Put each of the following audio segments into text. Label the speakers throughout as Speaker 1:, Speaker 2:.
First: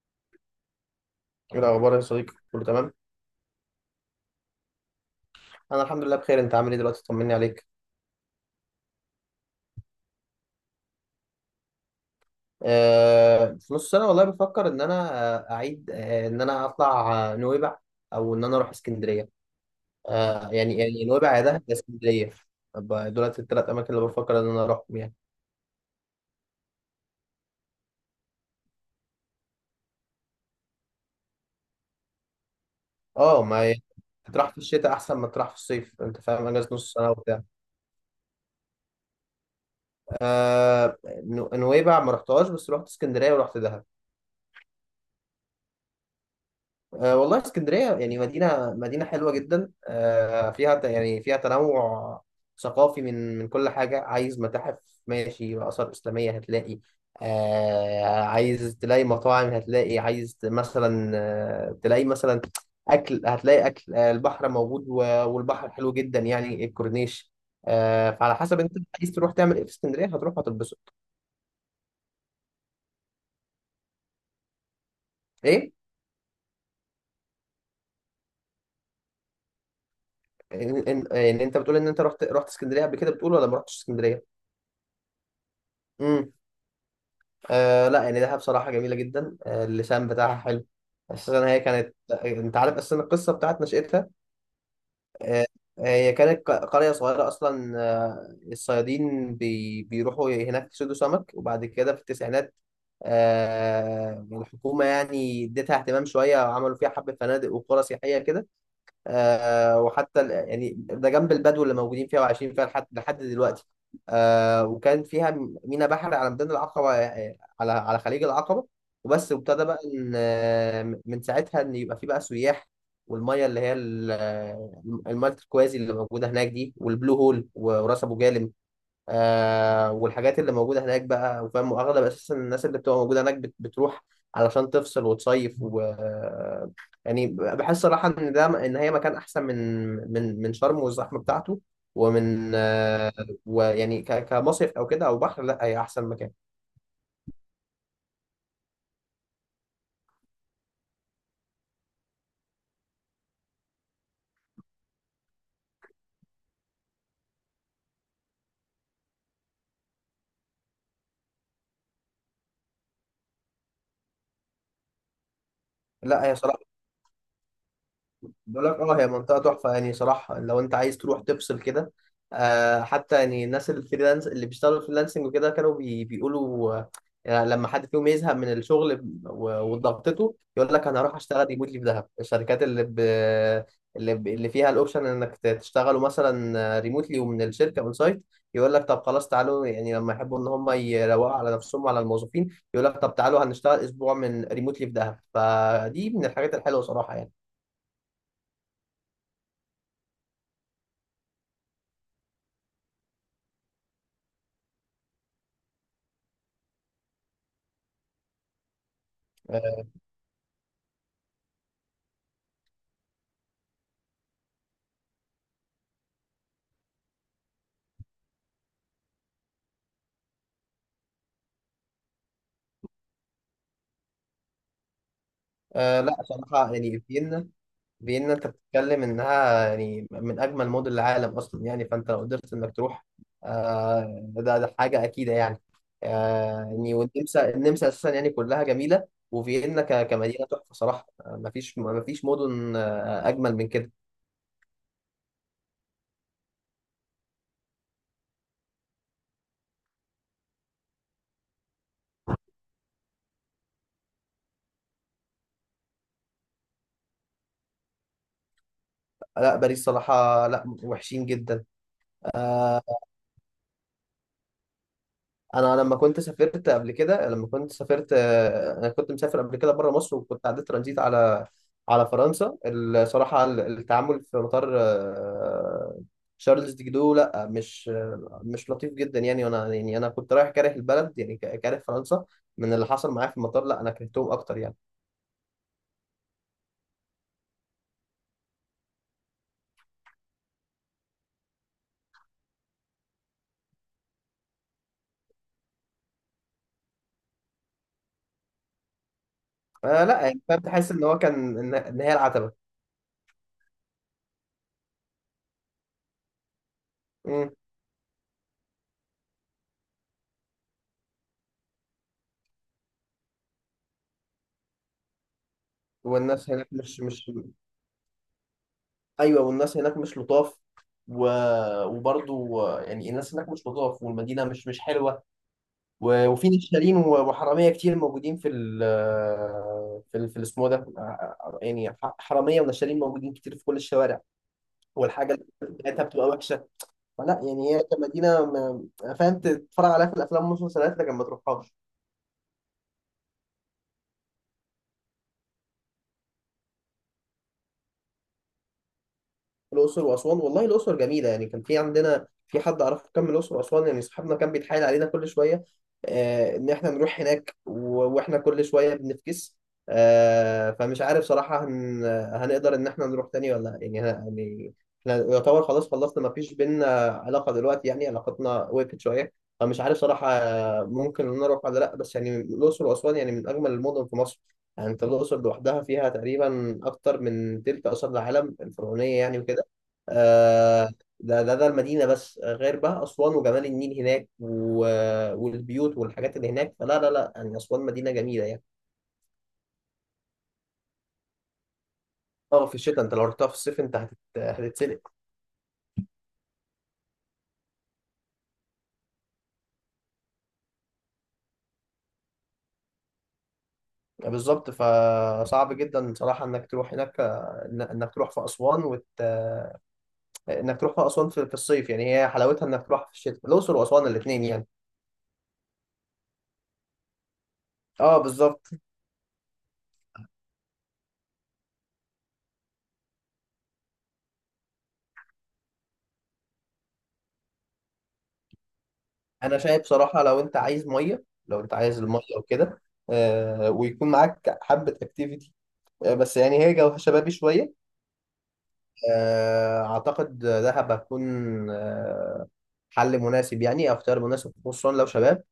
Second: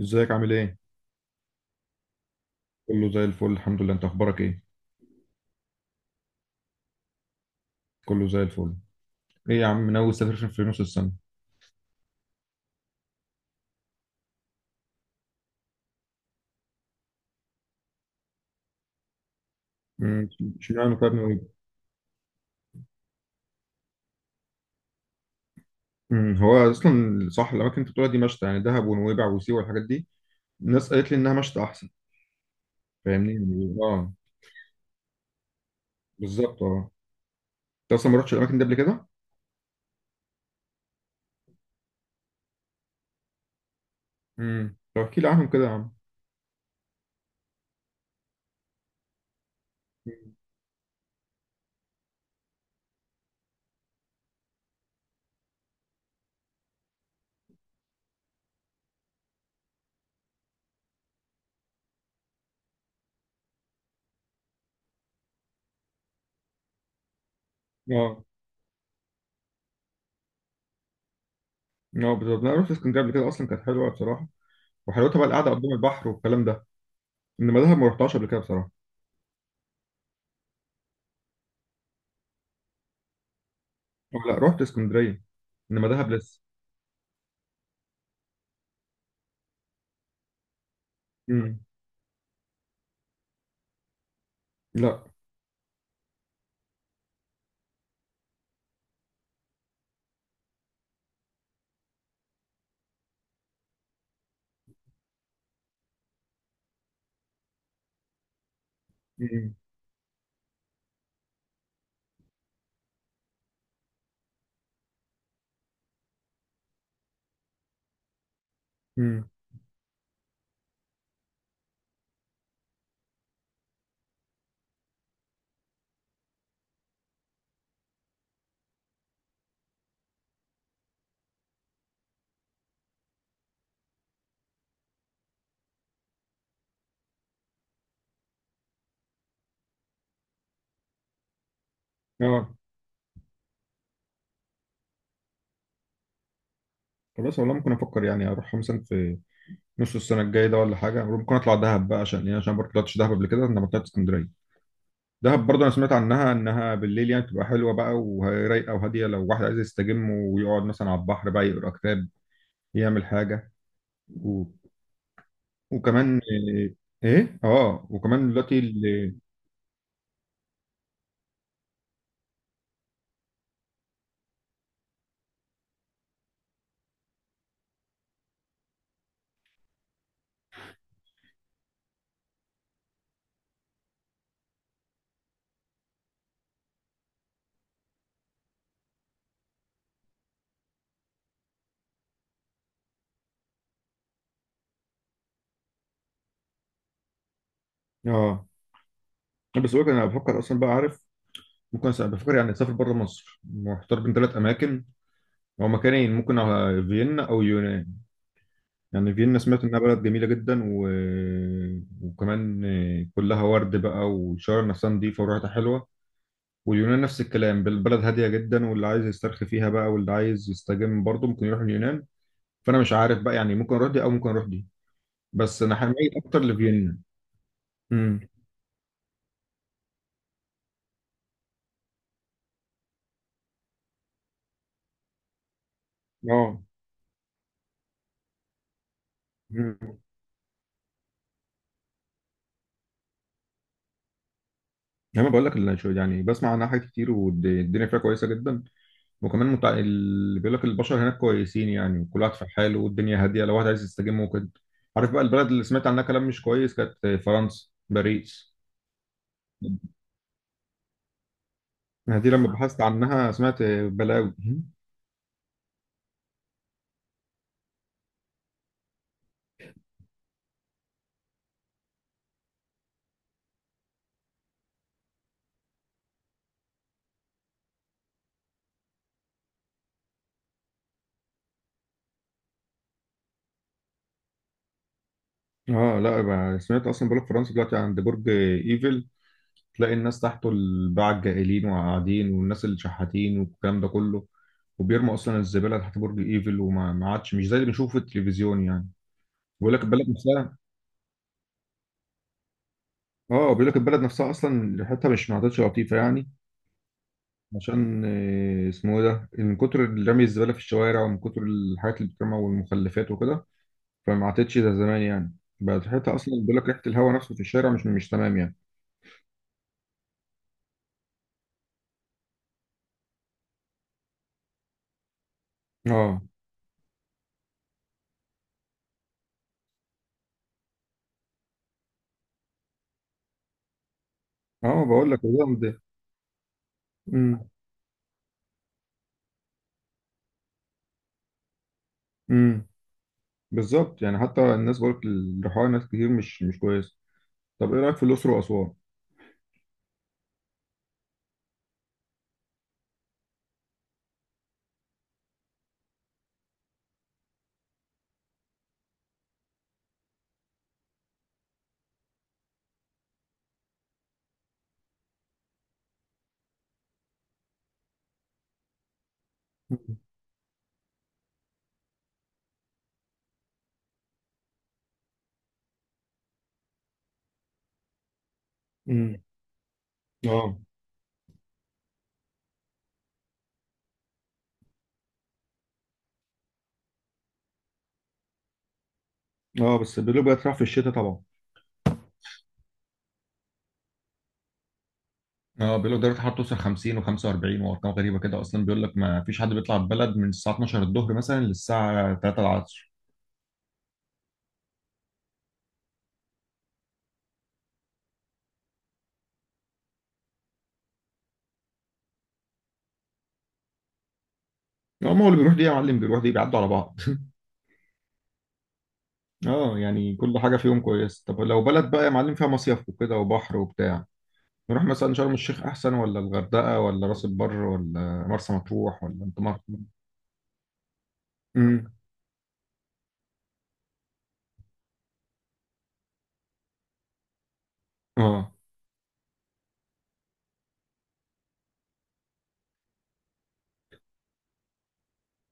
Speaker 1: ازيك عامل ايه؟
Speaker 2: ايه الاخبار يا صديقي؟ كله تمام.
Speaker 1: كله زي الفل الحمد لله، انت اخبارك ايه؟
Speaker 2: انا الحمد لله بخير، انت عامل ايه دلوقتي؟ طمني عليك.
Speaker 1: كله زي الفل. ايه يا عم من اول سفر في نص السنه.
Speaker 2: في نص سنه والله بفكر ان انا آه، اعيد آه ان انا اطلع نويبع او ان انا اروح اسكندريه.
Speaker 1: امم،
Speaker 2: يعني
Speaker 1: اشمعنى طيب
Speaker 2: نويبع
Speaker 1: نويبع؟
Speaker 2: يا دهب يا اسكندريه. طب دولت الثلاث اماكن اللي بفكر ان انا اروحهم يعني.
Speaker 1: هو اصلا صح الاماكن اللي انت بتقولها دي مشتى؟ يعني دهب ونويبع وسيوه والحاجات دي الناس قالت لي انها مشتى احسن. فاهمني؟
Speaker 2: اه ما
Speaker 1: يعني
Speaker 2: هي-
Speaker 1: اه
Speaker 2: تروح في الشتاء احسن ما تروح في الصيف، انت فاهم،
Speaker 1: بالظبط
Speaker 2: اجازه
Speaker 1: اه.
Speaker 2: نص سنه وبتاع.
Speaker 1: انت اصلا ما رحتش الاماكن دي قبل كده؟
Speaker 2: آه. نويبع ما رحتهاش، بس رحت اسكندريه ورحت دهب.
Speaker 1: امم، طب احكي لي عنهم كده يا عم.
Speaker 2: أه والله اسكندرية يعني مدينة حلوة جدا،
Speaker 1: امم،
Speaker 2: أه فيها يعني فيها تنوع ثقافي، من كل حاجة: عايز متاحف ماشي، آثار إسلامية هتلاقي، أه عايز تلاقي مطاعم هتلاقي، عايز مثلا أه تلاقي مثلا أكل هتلاقي أكل، أه البحر موجود والبحر حلو جدا، يعني الكورنيش، أه
Speaker 1: اه
Speaker 2: فعلى حسب أنت عايز تروح تعمل إيه في اسكندرية، هتروح هتتبسط.
Speaker 1: اه بالظبط انا رحت اسكندريه قبل كده، اصلا كانت حلوه بصراحه، وحلاوتها بقى القعده
Speaker 2: إيه؟
Speaker 1: قدام البحر والكلام ده. انما دهب ما رحتهاش قبل كده بصراحه.
Speaker 2: إن أنت بتقول إن أنت رحت اسكندرية قبل كده، بتقول ولا ما رحتش
Speaker 1: اه،
Speaker 2: اسكندرية؟
Speaker 1: لا رحت اسكندريه، انما دهب لسه.
Speaker 2: آه لا، يعني دهب بصراحة جميلة جدا، آه اللسان بتاعها حلو، أساسا هي
Speaker 1: امم.
Speaker 2: كانت، أنت عارف أساسا القصة بتاعت نشأتها؟
Speaker 1: لا.
Speaker 2: آه، هي كانت قرية صغيرة أصلا، آه الصيادين بيروحوا هناك يصيدوا سمك، وبعد كده في التسعينات آه الحكومة يعني اديتها اهتمام شوية وعملوا فيها حبة فنادق وقرى سياحية كده.
Speaker 1: مم.
Speaker 2: آه وحتى يعني ده جنب البدو اللي موجودين فيها وعايشين فيها لحد دلوقتي. آه، وكان فيها مينا بحر على ميدان العقبة، على خليج العقبة.
Speaker 1: مم.
Speaker 2: وبس، وابتدى بقى إن من ساعتها إن يبقى في بقى سياح، والمية اللي هي المية التركوازي اللي موجودة هناك دي، والبلو هول وراس أبو جالم، آه والحاجات اللي موجودة هناك بقى، وفاهم، وأغلب أساسا الناس اللي بتبقى موجودة هناك بتروح علشان تفصل وتصيف و يعني بحس صراحة إن ده، إن هي مكان أحسن من من شرم والزحمة بتاعته،
Speaker 1: اه،
Speaker 2: ومن آه، ويعني كمصيف أو كده أو بحر، لا هي أحسن مكان.
Speaker 1: خلاص والله ممكن افكر يعني اروح مثلا في نص السنه الجايه ده ولا حاجه، ممكن اطلع دهب بقى، عشان ايه؟ عشان برضه طلعتش دهب قبل كده، انا ما طلعت اسكندريه. دهب برضه انا سمعت عنها انها بالليل يعني بتبقى حلوه بقى ورايقه وهاديه، لو واحد عايز يستجم ويقعد مثلا على البحر بقى يقرا كتاب يعمل حاجه. و... وكمان
Speaker 2: لا هي صراحة،
Speaker 1: ايه؟ إيه؟ اه، وكمان دلوقتي
Speaker 2: بقول لك، اه هي منطقة تحفة يعني صراحة، لو انت عايز تروح تفصل كده. آه حتى يعني الناس الفريلانس اللي بيشتغلوا فريلانسنج وكده، كانوا بيقولوا آه، يعني لما حد فيهم يزهق من الشغل وضغطته يقول لك انا هروح اشتغل ريموتلي في دهب. الشركات اللي اللي فيها الاوبشن انك تشتغلوا مثلا ريموتلي ومن الشركة اون سايت، يقول لك طب خلاص تعالوا، يعني لما يحبوا ان هم يروقوا على نفسهم وعلى الموظفين يقول لك طب تعالوا هنشتغل اسبوع من ريموتلي في دهب، فدي من الحاجات الحلوة صراحة يعني.
Speaker 1: اه بس بقول لك انا بفكر اصلا، بقى عارف، بفكر يعني اسافر بره مصر. محتار بين ثلاث اماكن. هو مكانين، ممكن على فيينا او يونان. يعني فيينا سمعت انها بلد جميله جدا. وكمان كلها ورد بقى، والشوارع نفسها نظيفه وريحتها حلوه. واليونان نفس الكلام، بالبلد هاديه جدا، واللي عايز يسترخي فيها بقى واللي عايز يستجم برضه ممكن يروح اليونان. فانا مش عارف بقى، يعني ممكن اروح دي او ممكن اروح دي، بس انا
Speaker 2: أه
Speaker 1: حمايل
Speaker 2: لا
Speaker 1: اكتر
Speaker 2: صراحة
Speaker 1: لفيينا.
Speaker 2: يعني فيينا،
Speaker 1: امم.
Speaker 2: فيينا انت بتتكلم انها يعني من اجمل مدن العالم اصلا يعني، فانت لو قدرت انك تروح، أه ده حاجة اكيدة يعني.
Speaker 1: اه.
Speaker 2: أه يعني والنمسا، النمسا اساسا يعني كلها جميلة، وفيينا
Speaker 1: امم.
Speaker 2: كمدينة تحفة صراحة. مفيش مدن اجمل من كده.
Speaker 1: انا بقول لك يعني بسمع عنها حاجات كتير والدنيا فيها كويسه جدا. وكمان اللي بيقول لك البشر هناك كويسين، يعني كل واحد في حاله والدنيا هاديه، لو واحد عايز يستجم ممكن. عارف بقى البلد اللي سمعت عنها كلام مش كويس؟ كانت فرنسا، باريس.
Speaker 2: لا باريس صراحة لا، وحشين جدا.
Speaker 1: دي لما بحثت
Speaker 2: آه،
Speaker 1: عنها سمعت بلاوي.
Speaker 2: انا لما كنت سافرت قبل كده، لما كنت سافرت انا كنت مسافر قبل كده بره مصر، وكنت عديت ترانزيت على فرنسا. الصراحه التعامل في مطار شارلز دي جدو لا مش مش لطيف جدا يعني، وانا يعني انا كنت رايح كاره البلد يعني، كاره فرنسا من اللي حصل معايا في المطار، لا انا كرهتهم اكتر يعني.
Speaker 1: اه لا بقى، سمعت اصلا، بقول لك فرنسا دلوقتي عند برج ايفل تلاقي الناس تحته، الباعة الجائلين وقاعدين، والناس اللي شحاتين والكلام ده كله. وبيرموا اصلا الزباله تحت برج ايفل، وما ما عادش مش زي اللي بنشوفه في التلفزيون يعني. بيقول لك
Speaker 2: آه
Speaker 1: البلد
Speaker 2: لا يعني
Speaker 1: نفسها
Speaker 2: فاهم، تحس ان هو كان ان إن هي العتبه.
Speaker 1: اه بيقول لك البلد نفسها اصلا ريحتها مش ما عادتش لطيفه يعني.
Speaker 2: مم.
Speaker 1: عشان آه، اسمه إيه ده من كتر رمي الزبالة في الشوارع ومن كتر الحاجات اللي بتترمى والمخلفات وكده، فما عادتش زي زمان يعني، بقت ريحتها أصلا
Speaker 2: والناس
Speaker 1: بيقول لك
Speaker 2: هناك
Speaker 1: ريحة
Speaker 2: مش
Speaker 1: الهواء
Speaker 2: مش
Speaker 1: نفسه في الشارع مش تمام يعني.
Speaker 2: ايوه والناس هناك مش لطاف، و... وبرضو يعني الناس هناك مش لطاف، والمدينه مش حلوه،
Speaker 1: اه.
Speaker 2: و... وفي نشالين وحراميه كتير موجودين في ال في ال في الاسمه ده، يعني حراميه ونشالين موجودين كتير في كل الشوارع،
Speaker 1: اه بقول لك
Speaker 2: والحاجه
Speaker 1: والله ده.
Speaker 2: بتاعتها بتبقى وحشه. فلا
Speaker 1: امم.
Speaker 2: يعني هي كمدينه فاهم تتفرج عليها في الافلام والمسلسلات لكن ما تروحهاش.
Speaker 1: امم. بالظبط يعني، حتى الناس بقول لك الريحان، ناس كتير مش كويس. طب ايه رأيك في الأقصر وأسوان؟
Speaker 2: الأقصر وأسوان، والله الأقصر جميلة، يعني كان في عندنا في حد أعرفه كان من الأقصر وأسوان، يعني صاحبنا كان بيتحايل علينا كل شوية آه إن إحنا نروح هناك وإحنا كل شوية بنفكس. آه، فمش عارف صراحة هنقدر إن إحنا نروح تاني ولا لأ. يعني يعني إحنا يعتبر خلاص خلصنا، مفيش بينا علاقة دلوقتي، يعني علاقتنا وقفت شوية، فمش عارف صراحة، ممكن إن أنا أروح ولا لأ. بس يعني الأقصر وأسوان يعني من أجمل المدن في مصر، يعني انت الاقصر لوحدها فيها تقريبا اكتر من تلت اثار العالم
Speaker 1: امم.
Speaker 2: الفرعونيه يعني، وكده.
Speaker 1: اه.
Speaker 2: آه، ده المدينة بس، غير بقى أسوان وجمال النيل هناك، و... والبيوت والحاجات اللي هناك، فلا لا يعني أسوان مدينة جميلة يعني.
Speaker 1: اه بس بيقولوا بقت رايحة في الشتاء طبعا.
Speaker 2: اه في الشتاء، انت لو رحتها في الصيف انت هتتسلق.
Speaker 1: اه بيقولوا درجة الحرارة توصل 50 و45 وارقام غريبة كده، اصلا بيقول لك ما فيش حد بيطلع البلد من الساعة 12 الظهر مثلا للساعة 3 العصر.
Speaker 2: بالظبط، فصعب جدا صراحة انك تروح هناك، انك تروح في أسوان وت... آه، انك تروح في أسوان في الصيف، يعني هي حلاوتها انك تروح في الشتاء، الأقصر وأسوان الاتنين يعني.
Speaker 1: هم هو اللي بيروح دي يا معلم بيروح دي بيعدوا على بعض
Speaker 2: اه بالظبط.
Speaker 1: اه يعني كل حاجة فيهم كويس. طب لو بلد بقى يا معلم فيها مصيف وكده وبحر وبتاع، نروح مثلا شرم الشيخ احسن ولا الغردقة ولا راس البر ولا مرسى مطروح ولا انت
Speaker 2: انا
Speaker 1: مرسى؟
Speaker 2: شايف صراحة لو انت عايز مية، لو انت
Speaker 1: امم.
Speaker 2: عايز المية وكده، ويكون معاك حبة اكتيفيتي، بس يعني هي جوها شبابي شوية،
Speaker 1: اه
Speaker 2: أعتقد دهب هتكون آه، حل مناسب يعني أو اختيار مناسب، خصوصا لو شباب.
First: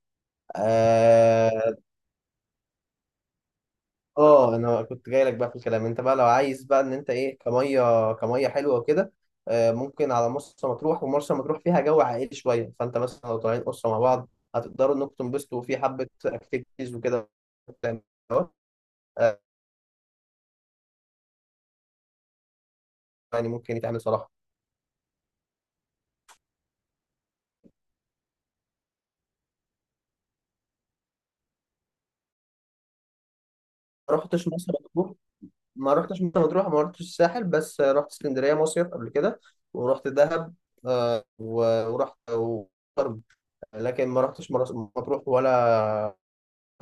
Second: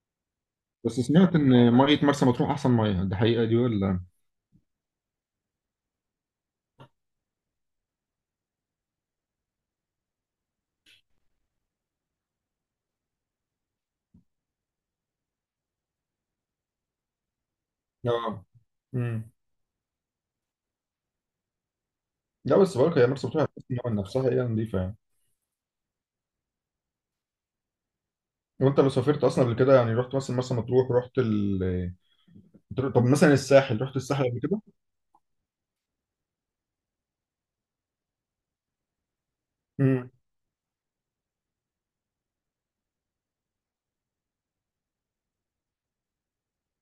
Speaker 1: بس سمعت ان
Speaker 2: آه.
Speaker 1: مية مرسى مطروح احسن مية، دي حقيقة دي ولا؟
Speaker 2: أنا كنت جاي لك بقى في الكلام، أنت بقى لو عايز بقى إن أنت إيه كمية، حلوة وكده، ممكن على مرسى مطروح. ومرسى مطروح فيها جو عائلي شوية، فأنت مثلا لو طالعين أسرة مع بعض هتقدروا إنكم تنبسطوا في حبة أكتيفيتيز وكده.
Speaker 1: اه. امم.
Speaker 2: آه،
Speaker 1: لا بس برضه هي مرسى مطروح
Speaker 2: يعني
Speaker 1: هتحس
Speaker 2: ممكن
Speaker 1: إن هو
Speaker 2: يتعمل
Speaker 1: نفسها
Speaker 2: صراحة.
Speaker 1: هي نظيفة يعني. وانت لو سافرت اصلا قبل كده، يعني رحت مثلا مرسى مطروح، رحت ال طب مثلا الساحل، رحت
Speaker 2: ما
Speaker 1: الساحل قبل
Speaker 2: رحتش
Speaker 1: كده؟
Speaker 2: مرسى مطروح ما رحتش مرسى مطروح، ما رحتش الساحل، بس رحت اسكندريه مصيف قبل كده ورحت
Speaker 1: امم.
Speaker 2: دهب، ورحت وشرم، لكن ما رحتش مرسى مطروح، ولا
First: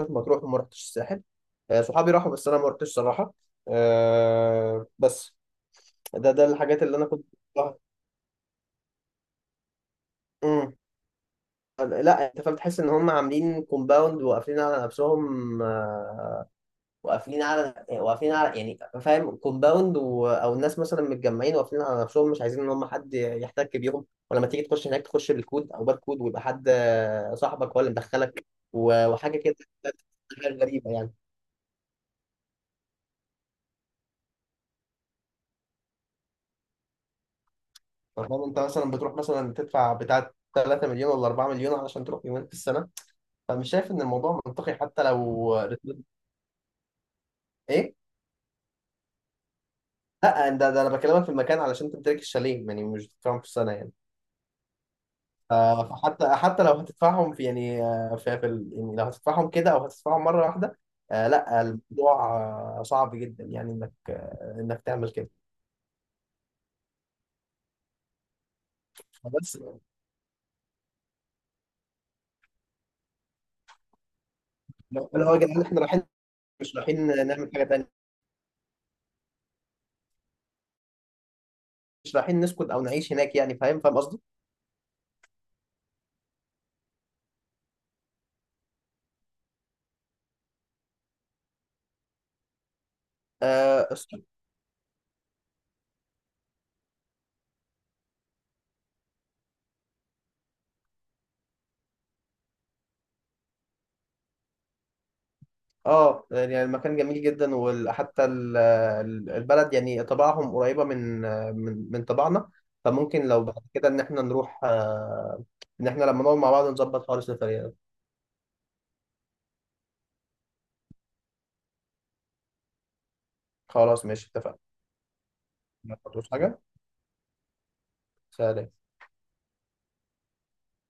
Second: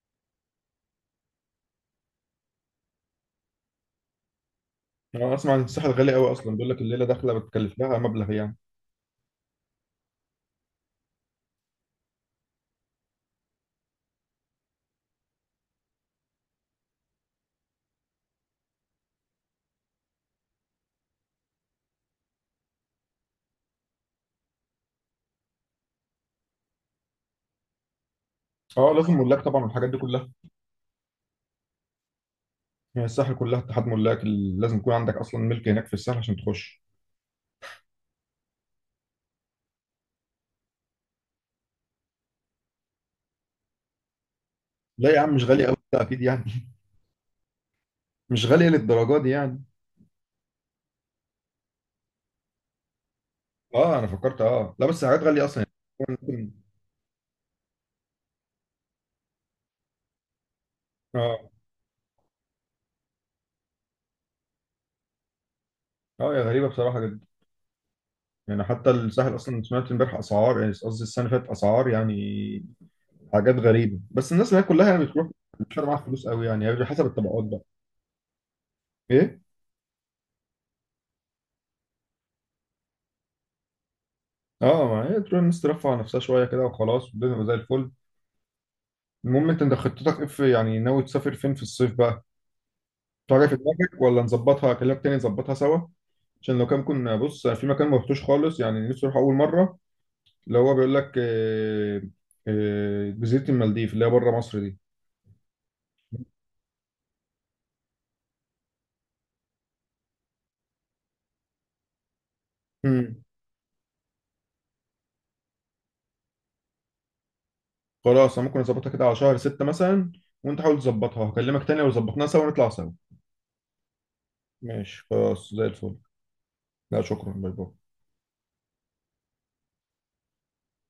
Speaker 2: رحت مطروح وما رحتش الساحل. صحابي راحوا بس انا ما رحتش صراحه، آه،
Speaker 1: انا
Speaker 2: بس
Speaker 1: اسمع ان الساحل غالي
Speaker 2: ده
Speaker 1: قوي،
Speaker 2: ده
Speaker 1: اصلا بيقول لك
Speaker 2: الحاجات اللي
Speaker 1: الليله
Speaker 2: انا كنت
Speaker 1: داخله
Speaker 2: بروحها.
Speaker 1: بتكلف لها مبلغ يعني.
Speaker 2: مم. لا انت فاهم، تحس ان هم عاملين كومباوند وقافلين على نفسهم، واقفين على يعني فاهم كومباوند، و... او الناس مثلا متجمعين واقفين على نفسهم، مش عايزين ان هم حد يحتك بيهم، ولما تيجي تخش هناك تخش بالكود او باركود، ويبقى حد صاحبك هو اللي مدخلك،
Speaker 1: اه
Speaker 2: و...
Speaker 1: لازم
Speaker 2: وحاجه
Speaker 1: ملاك
Speaker 2: كده،
Speaker 1: طبعا والحاجات دي كلها.
Speaker 2: حاجة غريبه يعني.
Speaker 1: يعني الساحل كلها اتحاد لازم يكون عندك اصلا ملك هناك في الساحل عشان تخش.
Speaker 2: فاهم انت مثلا بتروح مثلا تدفع بتاع 3 مليون ولا 4 مليون علشان تروح يومين في السنه، فمش شايف ان الموضوع منطقي،
Speaker 1: لا يا عم مش غالي قوي ده اكيد يعني.
Speaker 2: ايه
Speaker 1: مش غالي للدرجه دي يعني.
Speaker 2: لا ده انا بكلمك في المكان علشان تمتلك الشاليه يعني، مش بتدفعهم في السنه يعني.
Speaker 1: اه انا فكرت، اه لا بس حاجات غاليه اصلا. يعني
Speaker 2: فحتى
Speaker 1: ممكن-
Speaker 2: حتى لو هتدفعهم في يعني في يعني لو هتدفعهم كده او هتدفعهم مره واحده، آه
Speaker 1: اه.
Speaker 2: لا الموضوع آه صعب جدا يعني، انك آه انك تعمل كده.
Speaker 1: اه يا غريبه بصراحه جدا. يعني حتى الساحل
Speaker 2: بس
Speaker 1: اصلا سمعت امبارح اسعار، يعني قصدي السنه اللي فاتت اسعار يعني حاجات غريبة، بس الناس اللي هي كلها يعني
Speaker 2: لو
Speaker 1: بتروح
Speaker 2: لو يا جدعان
Speaker 1: مش
Speaker 2: احنا
Speaker 1: معاها
Speaker 2: رايحين،
Speaker 1: فلوس قوي يعني،
Speaker 2: مش
Speaker 1: على حسب
Speaker 2: رايحين
Speaker 1: الطبقات
Speaker 2: نعمل
Speaker 1: بقى.
Speaker 2: حاجه تانيه،
Speaker 1: ايه.
Speaker 2: مش رايحين نسكت او نعيش هناك، يعني فاهم، فاهم قصدي؟
Speaker 1: اه ما هي تروح الناس ترفع عن نفسها شوية كده وخلاص، والدنيا تبقى زي الفل. المهم انت خطتك ايه في يعني ناوي تسافر فين في الصيف بقى؟ في حاجة في
Speaker 2: اه
Speaker 1: دماغك
Speaker 2: الس-
Speaker 1: ولا نظبطها، اكلمك تاني نظبطها سوا؟ عشان لو كان كنا بص في مكان ما رحتوش خالص، يعني نفسي اروح اول مرة اللي هو بيقول لك جزيرة المالديف اللي هي بره مصر دي.
Speaker 2: آه، يعني المكان جميل جدا، وحتى البلد يعني طباعهم قريبه من من طباعنا،
Speaker 1: مم.
Speaker 2: فممكن لو بعد كده ان احنا نروح آه ان احنا لما نقعد مع بعض نظبط خالص السفريه.
Speaker 1: خلاص أنا ممكن اظبطها كده على شهر ستة مثلا، وانت حاول تظبطها، هكلمك تاني لو ظبطناها سوا نطلع سوا.
Speaker 2: خلاص ماشي، اتفقنا.
Speaker 1: ماشي خلاص زي
Speaker 2: ما
Speaker 1: الفل.
Speaker 2: تقولوش حاجة.
Speaker 1: لا شكرا، باي باي.
Speaker 2: سلام.